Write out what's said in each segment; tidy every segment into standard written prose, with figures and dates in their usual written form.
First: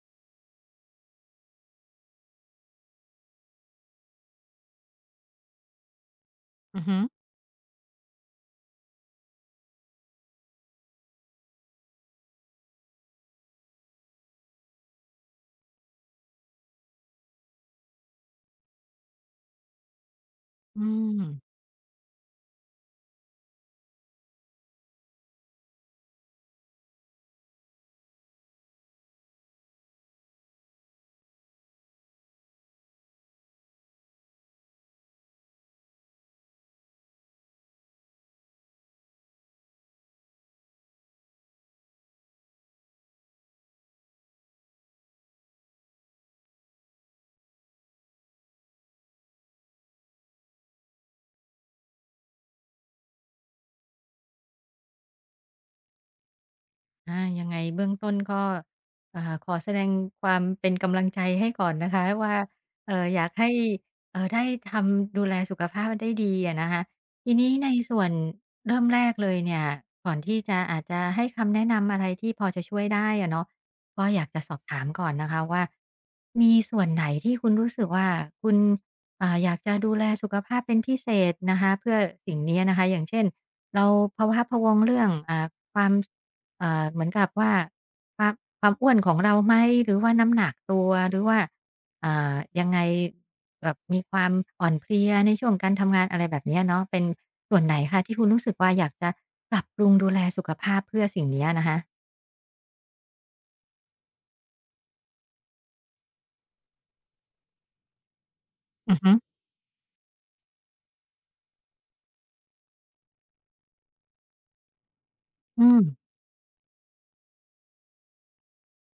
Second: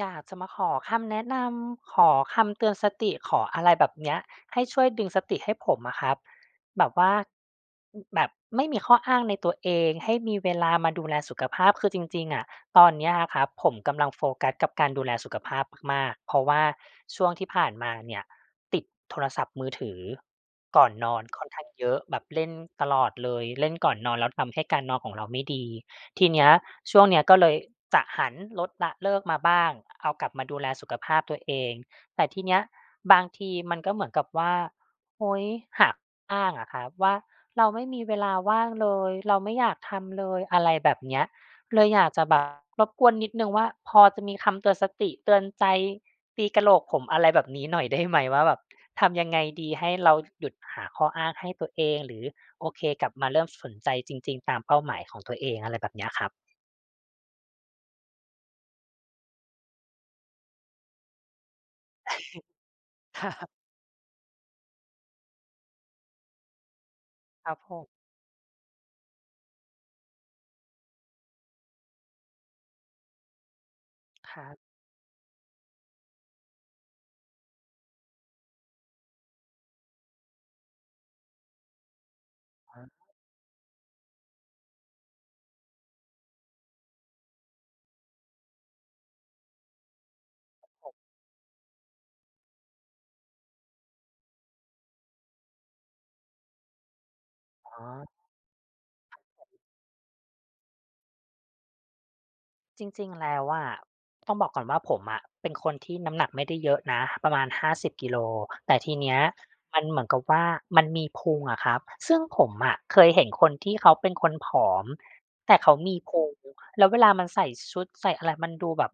อยากจะมาขอคำแนะนำขอคำเตือนสติขออะไรแบบเนี้ยให้ช่วยดึงสติให้ผมอะครับอืแบอบฮึว่าแบบไม่มีข้ออ้างในตัวเองให้มีเวลามาดูแลสุขภาพคือจริงๆอะตอนเนี้ยอะครับผมกำลังโฟกัสกับการดูแลสุขภาพมากๆเพราะว่าช่วงที่ผ่านมาเนี่ยติดโทรศัพท์มือถืออืก่อนนอม นค่อนข้างเยอะแบบเล่นตลอดเลยเล่นก่อนนอนแล้วทำให้การนอนของเราไม่ดีทีเนี้ยช่วงเนี้ยก็เลย จะหันลดละเลิกมาบ้างเอากลับมาดูแลสุขภาพตัวเองแต่ทีเนี้ยบางทีมันก็เหมือนกับว่าโอ๊ยหักอ้างอะครับว่าเราไม่มีเวลาว่างเลยเราไม่อยากทำเลยอะไรแบบเนี้ยเลยอยากจะแบบรบกวนนิดหนึ่งว่าพอจะมีคำเตือนสติเตือนใจตีกะโหลกผมอะไรแบบนี้หน่อยได้ไหมว่าแบบทำยังไงดีให้เราหยุดหาข้ออ้างให้ตัวเองหรือโอเคกลับมาเริ่มสนใจจริงๆตามเป้าหมายของตัวเองอะไรแบบเนี้ยครับอายังไงเบื้องต้นก็ขอแสดงความเป็นกำลังใจให้ก่อนนะคะว่าอยากให้ค่ะได้ทำดูแลสุขภาพได้ดีอะนะคะทีคนี้รับในผม ส่วนเริ่มแรกเลยเนี่ยก่อนที่จะอาจจะให้คำแนะนำอะไรที่พอจะช่วยได้อะเนาะก็อยากคจะรัสอบบถามก่อนนะคะว่ามีส่วนไหนที่คุณรู้สึกว่าคุณอยากจะดูแลสุขภาพเป็นพิเศษนะคะเพื่อสิ่งนี้นะอ๋คะอย่าองเช่นเราพาวะาพะวงเรื่องความ เหมือนกับว่าความอ้วนของเราไหมหรือว่าน้ำหนักตัวหรือว่ายังไงแบบมีความอ่อนเพลียในช่วงการทำงานอะไรแบบเนี้ยเนาะเป็นส่วนไหอ๋นอคะที่คุณรู้สึกว่าอยากจะปรับปรุงดูแลสุขภาพเพื่อสิ่งเนี้ยนะคะจริงๆแล้วอะต้องบอกก่อนว่าผมอะเป็นคนที่น้ำหนักไม่ได้เยอะนะประมาณ50 กิโลแต่ทีอือฮึเนี้ยมันเหมือนกับว่ามันมีพุงอะครับซึ่งผมอะเคยเห็นคนที่เขาเป็นคนผอมแต่อืเขามมีพุงแล้วเวลามันใส่ชุดใส่อะไรมันดูแบบ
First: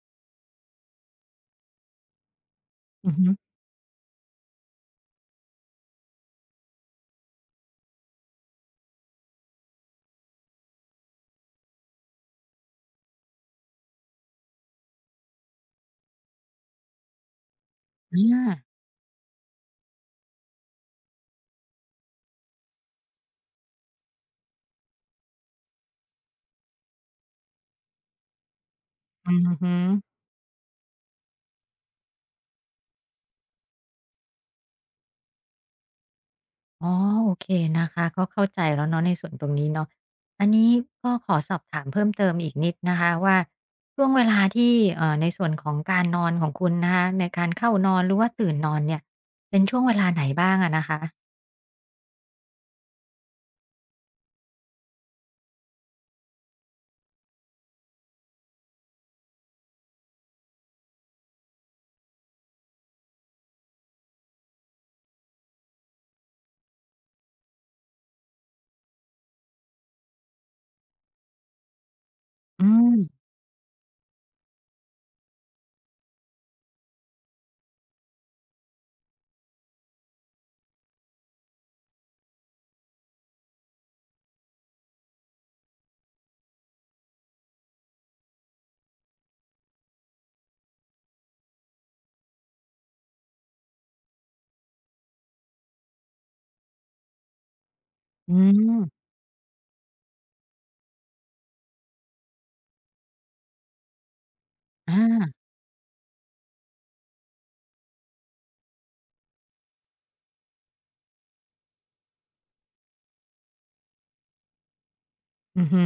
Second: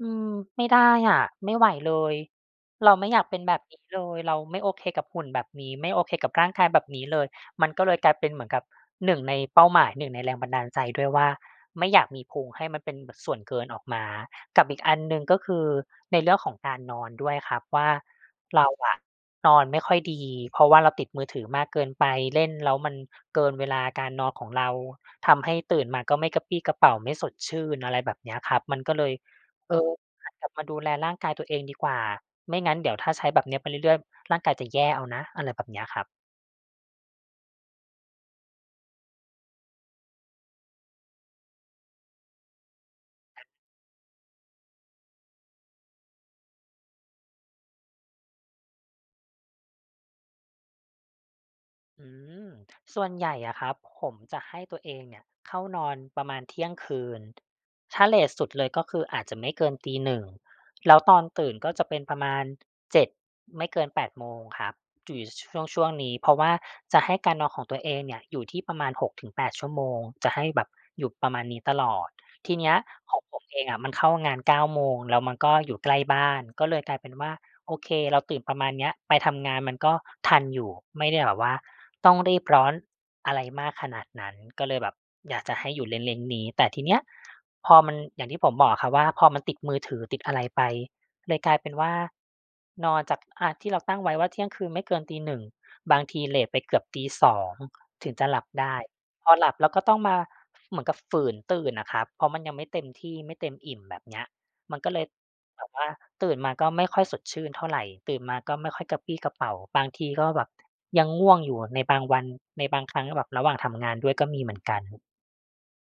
อืมไม่ได้อะไม่ไหวเลยเราไม่อืออยากฮึเป็นแบบนี้เลยเราไม่โอเคกับหุ่นแบบนี้ไม่โอเคกับร่างกายแบบนี้เลย มันก็เลยกลายเป็นเหมือนกับหนึ่งในเป้าหมายหนึ่งในแรงบันดาลใจด้วยว่าไม่อยากมีพุงให้มันเป็นแบบส่วนเกินออกมากับอีกอันหนึ่งก็คือในเรื่องของการนอนด้วยครับว่าอาเราอะนอนไม่ค่อยดีเพราะว่าเราติดมือถือมากเกินไปเล่นแล้วมันเกินเวลาการนอนของเราทำให้ตื่นมาก็ไม่กระปรี้กระเปร่าไม่สดชื่นอะไรแบบเนี้ยครับมันก็เลยอือฮึ เออหันกลับมาดูแลร่างกายตัวเองดีกว่าไม่งั้นเดี๋ยวถ้าใช้แบบเนี้ยไปเรื่อยๆร่างกายจะแย่เอานะอะไรแบบเนี้ยครับ อ๋อโอเคนะคะก็เข้าใจแล้วเนาะในส่วนตรงนี้เนาะอันนี้ก็ขอสอบถามเพิ่มเติมอีกนิดนะคะว่าช่วงเวลาที่ในส่วนของการนอนของคุณนะคะในการเข้านอนหรือว่าตื่นนอนเนี่ยเป็นช่วงเวลาไหนบ้างอะนะคะอืมส่วนใหญ่อะครับผมจะให้ตัวเองเนี่ยเข้านอนประมาณเที่ยงคืนถ้าเลตสุดเลยก็คืออาจจะไม่เกินตีหนึ่งแล้วตอนตื่นก็จะเป็นประมาณเจ็ดไม่เกินแปดโมงครับอยู่ช่วงนี้เพราะว่าจะให้การนอนของตัวเองเนี่ยอยู่ที่ประมาณ6 ถึง 8 ชั่วโมงจะให้แบบอยู่ประมาณนี้ตลอดทีอืเนี้ยมของผมเองอะมันเข้างานเก้าโมงแล้วมันก็อยู่ใกล้บ้านก็เลยกลายเป็นว่า โอเคเราตื่นประมาณเนี้ยไปทำงานมันก็ทันอยู่ไม่ได้แบบว่าต้องรีบร้อนอะไรมากขนาดนั้นก็เลยแบบอยากจะให้อยู่เลนๆนนี้แต่ทีเนี้ยพอมันอย่างที่ผมบอกอะครับว่าพอมันติดมือถือติดอะไรไปเลยกลายเป็นว่านอนจากที่เราตั้งไว้ว่าเที่ยงคืนไม่เกินตีหนึ่งบางทีเลตไปเกือบตีสองถึงจะอืหลับได้มพอหลับแล้วก็ต้องมาเหมือนกับฝืนตื่นอะครับเพราะมันยังไม่เต็มที่ไม่เต็มอิ่มแบบเนี้ยมันก็อาเลย แบบว่าตื่นมาก็ไม่ค่อยสดชื่นเท่าไรตื่นมาก็ไม่ค่อยกระปรี้กระเปร่าบางทีก็แบบยังง่วงอยู่ในบางวันในบางครั้งแบบระหว่างทำงานด้วยก็มีเหมือนกันอือฮึ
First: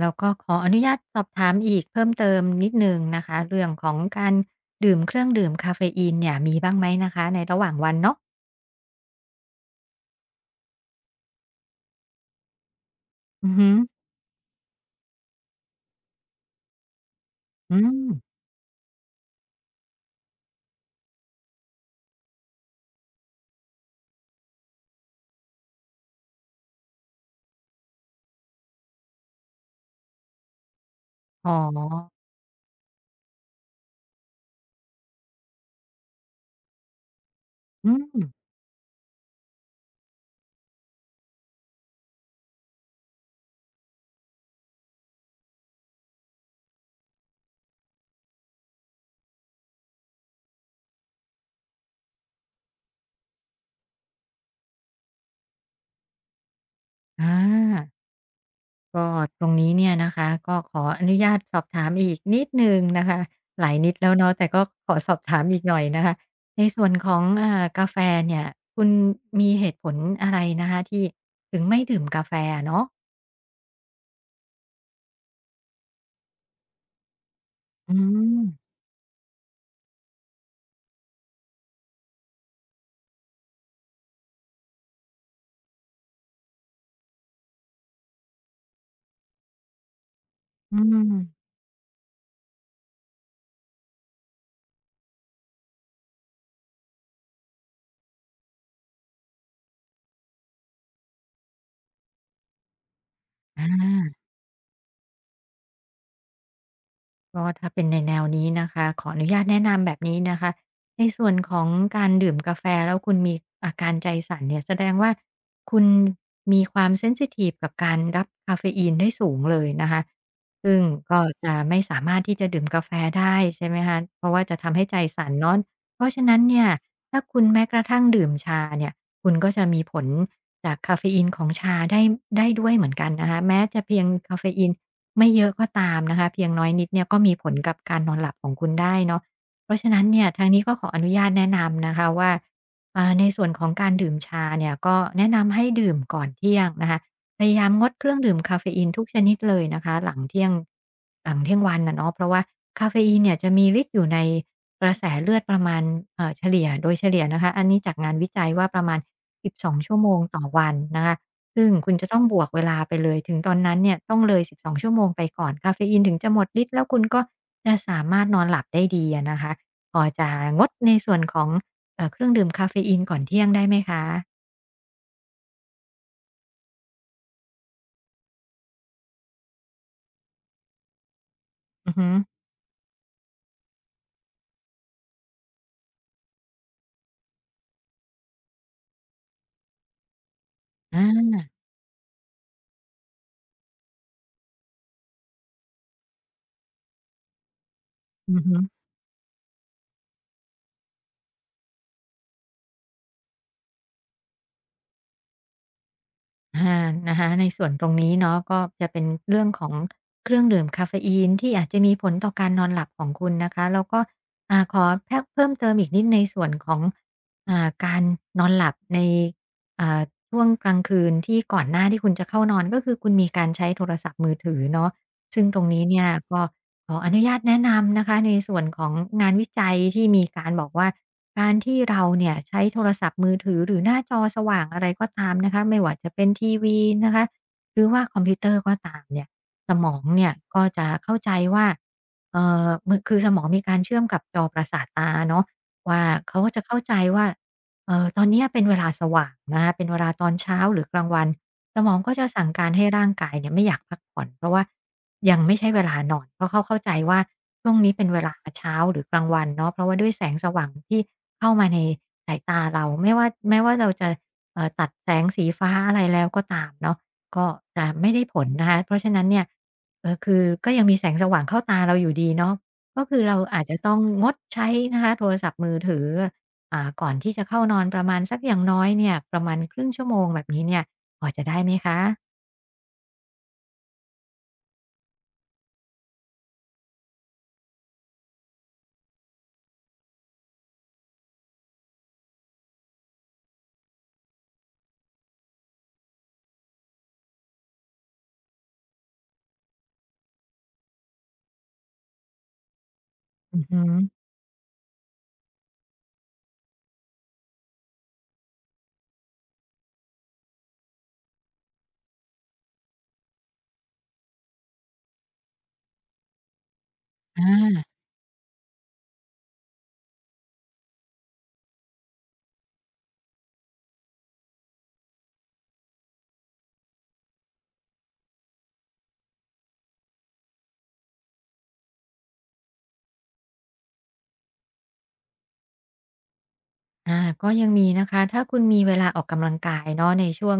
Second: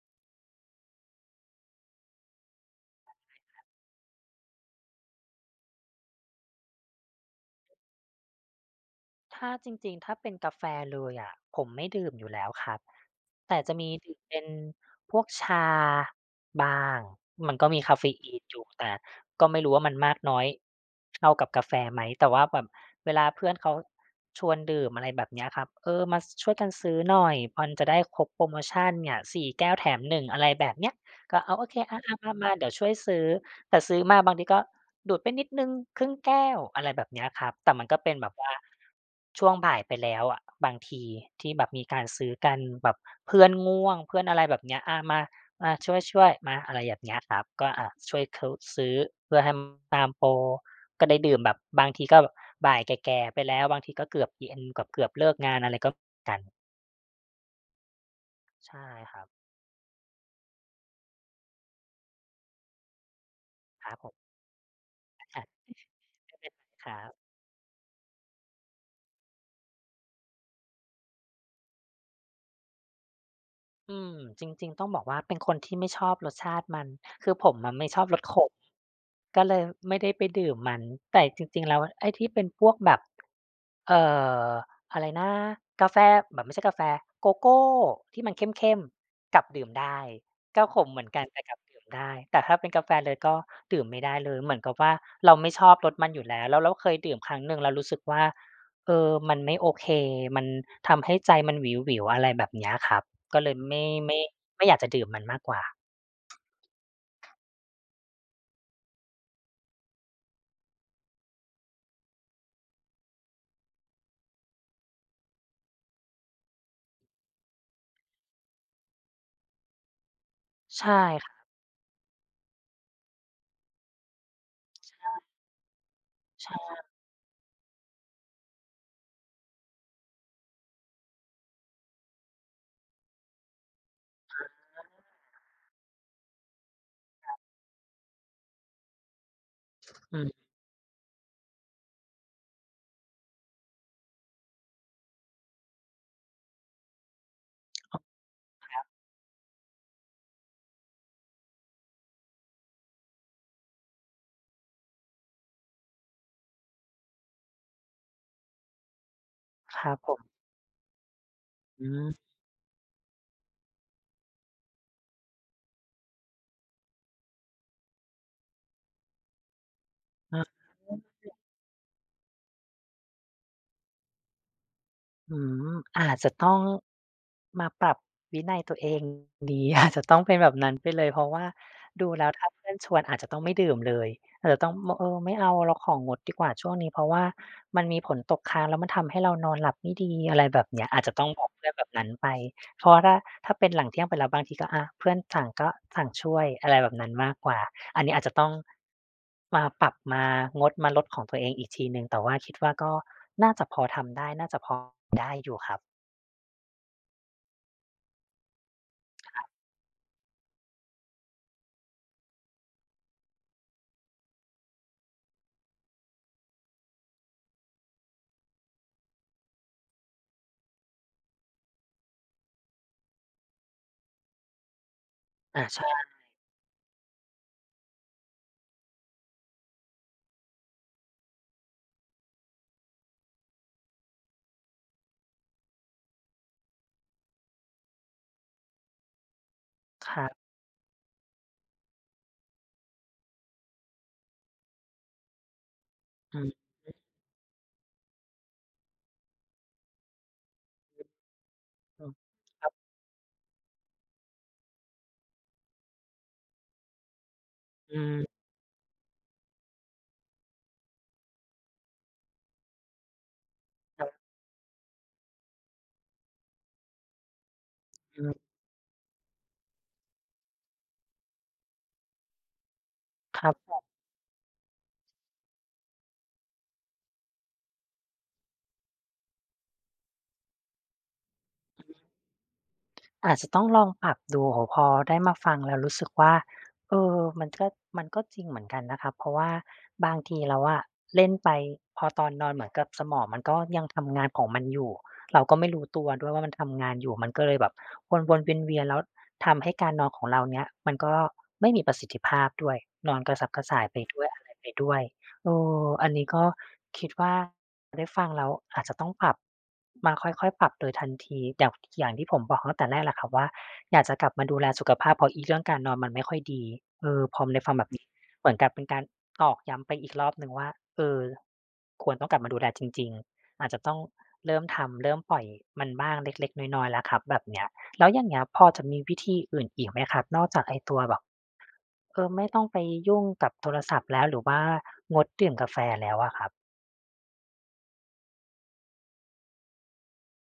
แล้วก็ขออนุญาตสอบถามอีกเพิ่มเติมนิดหนึ่งนะคะเรื่องของการดื่มเครื่องดื่มกาเฟอีนเนี่ยมีบ้างไหมนะคะในระหว่างวันเนาะถ้าจริงๆถ้าเป็นกาแฟเลยอะผมไม่ดื่มอยู่แล้วครับ อือแต่ฮึจะมีดื่มเป็นพวกชาบ้างมันก็อืมีกาเฟมอีนอยู่แต่ก็ไม่รู้ว่ามันมากน้อยเท่ากับกาแฟไหมแต่ว่าแบบเวลาเพื่อนเขาชวนดื่มอะไรแบบเนี้ยครับเออมาช่วยกันซื้อหน่อยมันจะได้ครบโพรโมชันเนี่ย4แก้วแถมหนึ่งอะไรแบบเนี้ยก็อ๋อ๋ออโอเคอาๆมาๆเดี๋ยวช่วยซื้อ แต่ซื้อมาบางทีก็ดูดไปนิดหนึ่งครึ่งแก้วอะไรแบบเนี้ยครับแต่มันอืก็เป็นม แบบว่าช่วงบ่ายไปแล้วอะบางทีที่แบบมีการซื้อกันแบบเพื่อนง่วงเพื่อนอะไรแบบเนี้ยอามามาช่วยๆมาอะไรแบบเนี้ยครับก็อาช่วยเขาซื้อเพื่อให้มันตามโปรก็ได้ดื่มแบบบางทีก็บ่ายแก่ๆไปแล้วบางทีก็เกือบเย็นเกือบๆเลิกงานอะไรก็กันอ่าใช่ก็ครับตรงนี้เนี่ยนะคะก็ขออนุญาตสอบถามอีกนิดหนึ่งนะคะหลายคนิรัดบผแล้วมเนาะแต่ก็ขอสอบถาอามอีกหน่อยนะคะไม่เป็นไรในส่ควนรัขบ องกาแฟเนี่ยคุณมีเหตุผลอะไรนะคะที่ถึงไม่ดื่มกาแฟเนาะอืมจริงๆต้องบอกว่าเป็นคนที่ไม่ชอบรสชาติมันคือผมอะไม่อืชอบรสขมมก็เลยไม่ได้ไปดื่มมันแต่จริงๆแล้วไอ้ที่เป็นพวกแบบ เอ่ออะไรนะกาแฟแบบไม่ใช่กาแฟโกโก้ที่มันเข้มๆกลับดื่มได้ก็อืขมเหมือนมกันแต่กลับดื่มได้แต่ถ้าเป็นกาแฟเลยก็ดื่มไม่ได้เลยเหมือนกับว่าเราไม่ชอบรสมันอยู่แล้วแล้วเราเคยดื่มครั้งหนึ่งแล้วรู้สึกว่าเออมันไม่โอเคมันทำให้ใจมันหวิวๆอะไรแบบเนี้ยครับก็เลยอไม่า ไม่ไม่อยากจะดื่มมันมากกว่าก็ถ้าเป็นในแนวนี้นะคะขออนุญาตแนะนำแบบนี้นะคะในส่วนของการดื่มกาแฟแล้วคุณมีอาการใจสั่นเนี่ยแสดงว่าคุณมีความเซนซิทิฟกับการรับกาเฟอีนได้สูงเลยนะคะซึ่งใช่ก็ค่ะจะไม่สามารถที่จะดื่มกาแฟได้ใช่ไหมคะเพราะว่าจะทำให้ใจสั่นเนาะเพราะฉะนั้นใชเนี่ย่ถ้าคุณแม้กระทั่งดื่มชาเนี่ยคุณก็จะมีผลจากคาเฟอีนของชาได้ด้วยเหมือนกันนะคะแม้จะเพียงกาเฟอีน ไม่เยอะก็ตามนะคะเพียงน้อยนิดเนี่ยก็มีผลกับการนอนหลับของคุณได้เนาะเพราะฉะนั้นอืเนี่ยทามงนี้ก็ขออนุญาตแนะนำนะคะว่าในส่วนของการดื่มชาเนี่ยก็แนะนำให้ดื่มก่อนเที่ยงนะคะพยายามงดเครื่องดื่มกาเฟอีนทุกชนิดเลยนะคะหลังเที่ยงวันน่ะเนาะเพราะว่าคาเฟอีนเนี่ยจะมีฤทธิ์อยู่ในกระแสเลือดประมาณเฉลี่ยโดยเฉลี่ยนะคะอันนี้จากงานวิจัยว่าประมาณ12 ครัชั่วบโมผงมต่อวันนะคะ ซึ่งอืคุณจะมต้องบวกเวลาไปเลยถึงตอนนั้นเนี่ยต้องเลย12ชั่วโมงไปก่อนกาเฟอีนถึงจะหมดฤทธิ์แล้วคุณก็จะสามารถนอนหลับได้ดีอะนะคะพอจะอา งดในส่วนของเครื่องดื่มกาเฟอนอืมอาจจะต้องมาปรับวินัยตัวเองดี อาจจะต้องเป็นแบบนั้นไปเลยเพราะว่าอือฮึดูแล้วถ้าเพื่อนชวนอาจจะต้องไม่ดื่มเลยอาจจะต้องเออไม่เอาเราของงดดีกว่าช่วงนี้เพราะว่ามันมีผลตกค้างแล้วมันทำให้เรานอนหลับไม่ดีอะไรแบบเนี้ยอาจจะต้องอาบอกเพื่อนแบบนั้นไป เพราะว่าถ้าเป็นหลังเที่ยงไปแล้วบางทีก็อาเพื่อนสั่งก็สั่งช่วยอะไรแบบนั้นมากกว่าอันนี้อาจจะอือต้องฮึ มาปรับมางดมาลดของตัวเองอีกทีหนึ่งแต่ว่าคิดว่าก็น่าจะพอทำได้น่าจะพอได้อยู่ครับอานะคะในส่วนตรงนี้เนาะก็จะเป็นเรื่องของเครื่องดื่มกาเฟอีนที่อาจจะมีผลต่อการนอนหลับของคุณนะคะแล้วก็ขอแพะเพิ่มเติมอีกนิดในส่วนของการนอนหลับในอ่าช่วงกลางคืนที่ก่อนหน้าที่คุณจะเข้านอนก็คือคุณมีการใช้โทรศัพท์มือถือเนาะซึ่งตรอางนี้เนี่ใช่ยก็ขออนุญาตแนะนำนะคะในส่วนของงานวิจัยที่มีการบอกว่า การที่เราเนี่ยใช้โทรศัพท์มือถือหรือหน้าจอสว่างอะไรก็ตามนะคะไม่ว่าจะเป็นทีวีนะคะหรือว่าคอมพิวเตอร์ก็ตามเนี่ยสมองครัเนี่ยบก็จะเข้าใจว่าเอ่อมือคือสมองมีการเชื่อมกับจอประสาทตาเนาะว่าเขาอืก็จะมเข้าใจว่าตอนเนี้ยเป็นเวลาสว่างนะคะเป็นเวลาตอนเช้าหรือกลางวันสมองก็จะสั่งๆคการัรให้บร่างกายเนี่ยไม่อยากพักผ่อนเพราะว่ายังไม่ใช่เวลานอนเพราะเขาเข้าใจว่าช่วงนี้อืเป็นเวลามเช้าหรือกลางวันเนาะเพราะว่าด้วยแสงสว่างที่ เข้ามาในสายตาเราไม่ว่าแม้ว่าเราครัจะบตัดแสงสีฟ้าอะไรแล้วก็ตามเนาะก็จะไม่ได้อืผมลนะคะเพราะฉะนั้นเนี่ยคือก็ยังมีแสงสว่างเข้าตาเราอยู่ดีเนาะก็คือเราคอาจจะรับ ต้องงดใช้นะคะโทรศัพท์มือถือก่อนที่จะเข้านอนประมาณสักอย่างน้อยเนี่ยประมาณครึ่งชั่วโมงแบบนี้เนี่ยพอจะได้ไหมคะอาจจะต้องลองปรับดูโอ้โฮพอได้มาฟังแล้วรู้สึกว่าเออมันก็มันก็จริงเหมือนกันนะครับเพราะว่าบางทีเราอะเล่นไปพอตอนนอนเหมือนกับสมองมันก็ยังทำงานของมันอยู่ เราก็ไม่รู้ตัวด้วยว่ามันทำงานอยู่มันก็เลยแบบวนๆเวียนๆแล้วทำให้การนอนของเราเนี้ยมันก็ไม่มีประสิทธิภาพด้วยนอนกระสับกอือระฮึส่ายไปด้วยอะไรไปด้วย เอออันนี้ก็คิดว่าได้ฟังแล้วอาจจะต้องปรับมาค่อยๆปรับโดยทันทีอย่างที่ผมบอกตั้งแต่แรกแหละครับว่าอยากจะกลับมาดูแลสุขภาพเพราะอีเรื่องการนอนมันไม่ค่อยดีเออพอได้ฟังแบอา บนี้เหมือนกับเป็นการตอกย้ำไปอีกรอบหนึ่งว่าเออควรต้องกลับมาดูแลจริงๆอาจจะต้องเริ่มทำเริ่มปล่อยมันบ้างเล็กๆน้อยๆแล้วครับแบบเนี้ย แล้วอย่างเงี้ยพอจะมีวิธีอื่นอีกไหมครับนอกจากไอ้ตัวแบบเออไม่ต้องไปยุ่งกับโทรศัพท์แล้วหรือว่างดดื่มกาแฟแล้วอะครับอาก็ยังมีนะคะถ้าคุณมีเวลาออกกำลังกายเนาะในช่วง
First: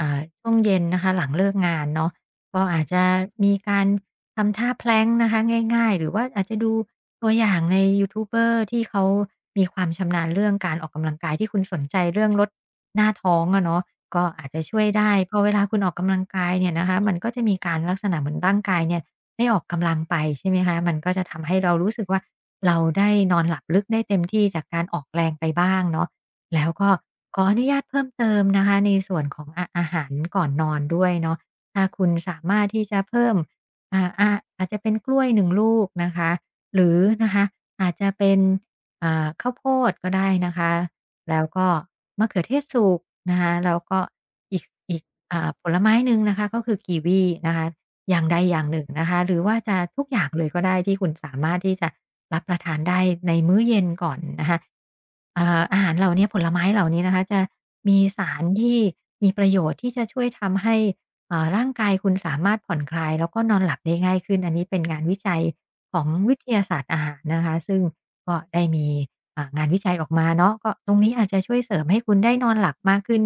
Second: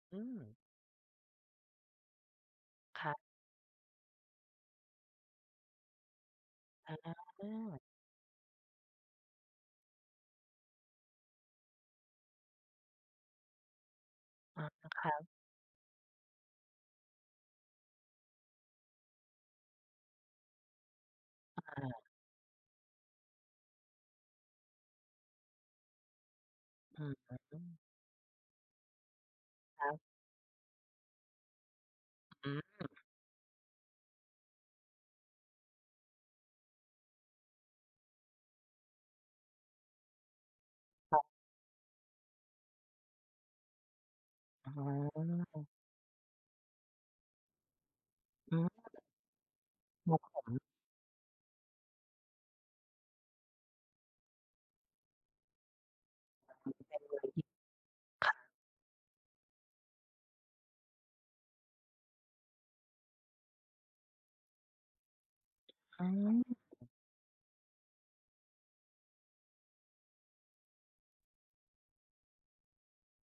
อืมช่วงเย็นนะคะหลังเลิกงานเนาะก็อาจจะครับมีการทำท่าแ l ลงก์นะคะง่ายๆหรือว่าอาจจะดูอาตัวออย่างในยูทูบเบอร์ที่เขามีความชำนาญเรื่องการออกกำลังกายที่คุณสนใจเรื่องลดหน้าท้องอะเนาะก็อาจจะาช่วยคได้รับเพอเวลาคุณออกกำลังกายเนี่ยนะคะมันก็จะมีการลักษณะเหมือนร่างกายเนี่ยได้ออกกำลังไปใช่ไหมคะมันก็จะทำให้เรารู้สึกว่า เราได้นอนหลับลึกได้เต็มที่จากการออกแรงไปบ้างเนาะแล้วก็อือขออฮึนุญาตเพิ่มเติมนะคะในส่วนของอาคอารัหารบก่อนนอนด้วยเนาะถ้าคุณสาอืมารถมที่จะเพิ่มอ่าอาอาจจะเป็นกล้วยหนึ่งลูกนะคะหรือนะคะอาจจะเป็นข้าวโพดก็ได้นะคะครัแล้บวก็มะเขือเทศสุกนะคะแล้วก็อีกอ๋อีก อผลไม้หนึ่งนะคะก็คือกีวีนะคะอย่างใดออืย่างหนึ่งมนะคะหรือว่าจะทุกคอรับย่าผงเลยก็มได้ที่คุณสามารถที่จะรับประทานได้ในมื้อเย็นก่อนนะคะอาหารเหล่าเนี้ยผลไม้เหล่านี้นะคะจะมีสารที่มีประโยชน์ที่จะช่วยทำให้ร่างกายคุณสามารถผ่อนคลายแล้วก็นอนหลับได้ง่ายขึ้นอันนี้เป็นงานวิจัยของอืวิทยามศาสตร์อาหารนะคะซึ่งก็ได้มีงานวิจัยออกมาเนาะก็ตรงนี้อาจจะช่วยเสริมให้คุณได้นอนหลับมากขึ้น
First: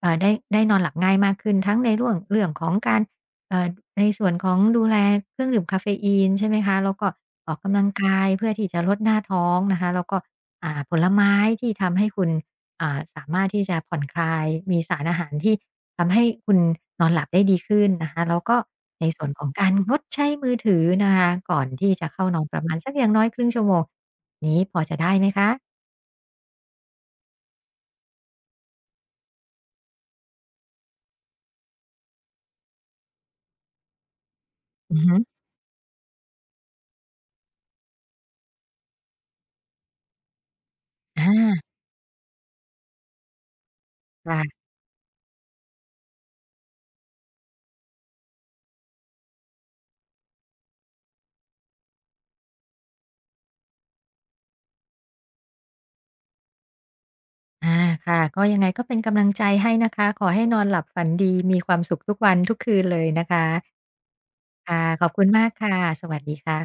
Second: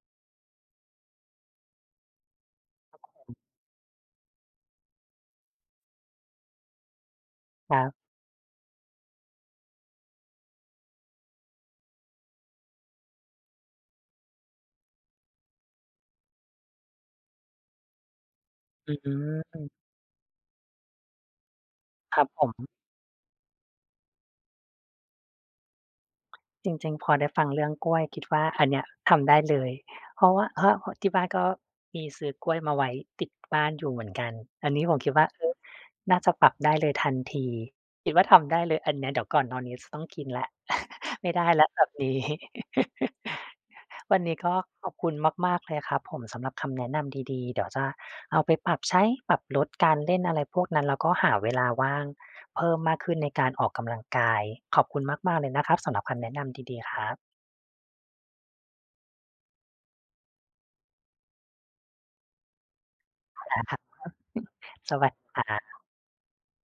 ได้นอนหลับง่ายมากขึ้นทั้งในเร่องเรื่องของการเอ่อในส่วนของดูแลเครื่องดื่มกาเฟอีนใช่ไหมคะแล้วก็ออกคกำรัลังบกายเพื่อที่จะลดหน้าท้องนะคะแล้วก็ผลไม้ที่ทำให้คุณสามารถที่จะผ่อนคลายมีสารอาหารที่ทำให้คุณนอนหลับได้ดีขึ้นนะคะแล้วก็ในอืส่วนของการมงดใช้มือถือนะคะก่อนที่จะครัเข้าบนอผนประมาม ณสักอย่างน้อยครึ่งชั่วโมงนี้พอจะได้ไหมคะจริงๆพอได้ฟังเรื่องกล้วยคิดว่าอันเนี้ยทำได้เลยเพราะว่าเพราะที่บ้านก็มีซื้อกล้วยมาไว้ติดบ้านอยู่เหมือนกันอันนี้ผอืมอคิดฮึว่าเออน่าจะปรับได้เลยทันทีคิดว่าทำได้เลยอันเนี้ยเดี๋ยวก่อนนอนนี้จะต้องกินแล้ว อ ไม่ได้แล้วาแบบนี้ วันนี้ก็ค่ะ ขอบคุณมากๆเลยครับผมสำหรับคำแนะนำดีๆเดี๋ยวจะเอาไปปรับใช้ปรับลดการเล่นอะไรพวกนั้นแล้วก็หาเวลาว่าง เพิ่มมากขึ้นในการออกกำลังกายขอบคุณมากๆเลยนะครับสำหรับคำแนะนำดีๆครับอาค่ะก็ยังไงก็เป็นกำลังใจให้นะคะขอให้นอนหลับฝันดีมีความสุขทุกวันทุกคืนเลยนะคะครับค่ะสขอวับสคุดีณครัมากบค่ะสวัสดีค่ะ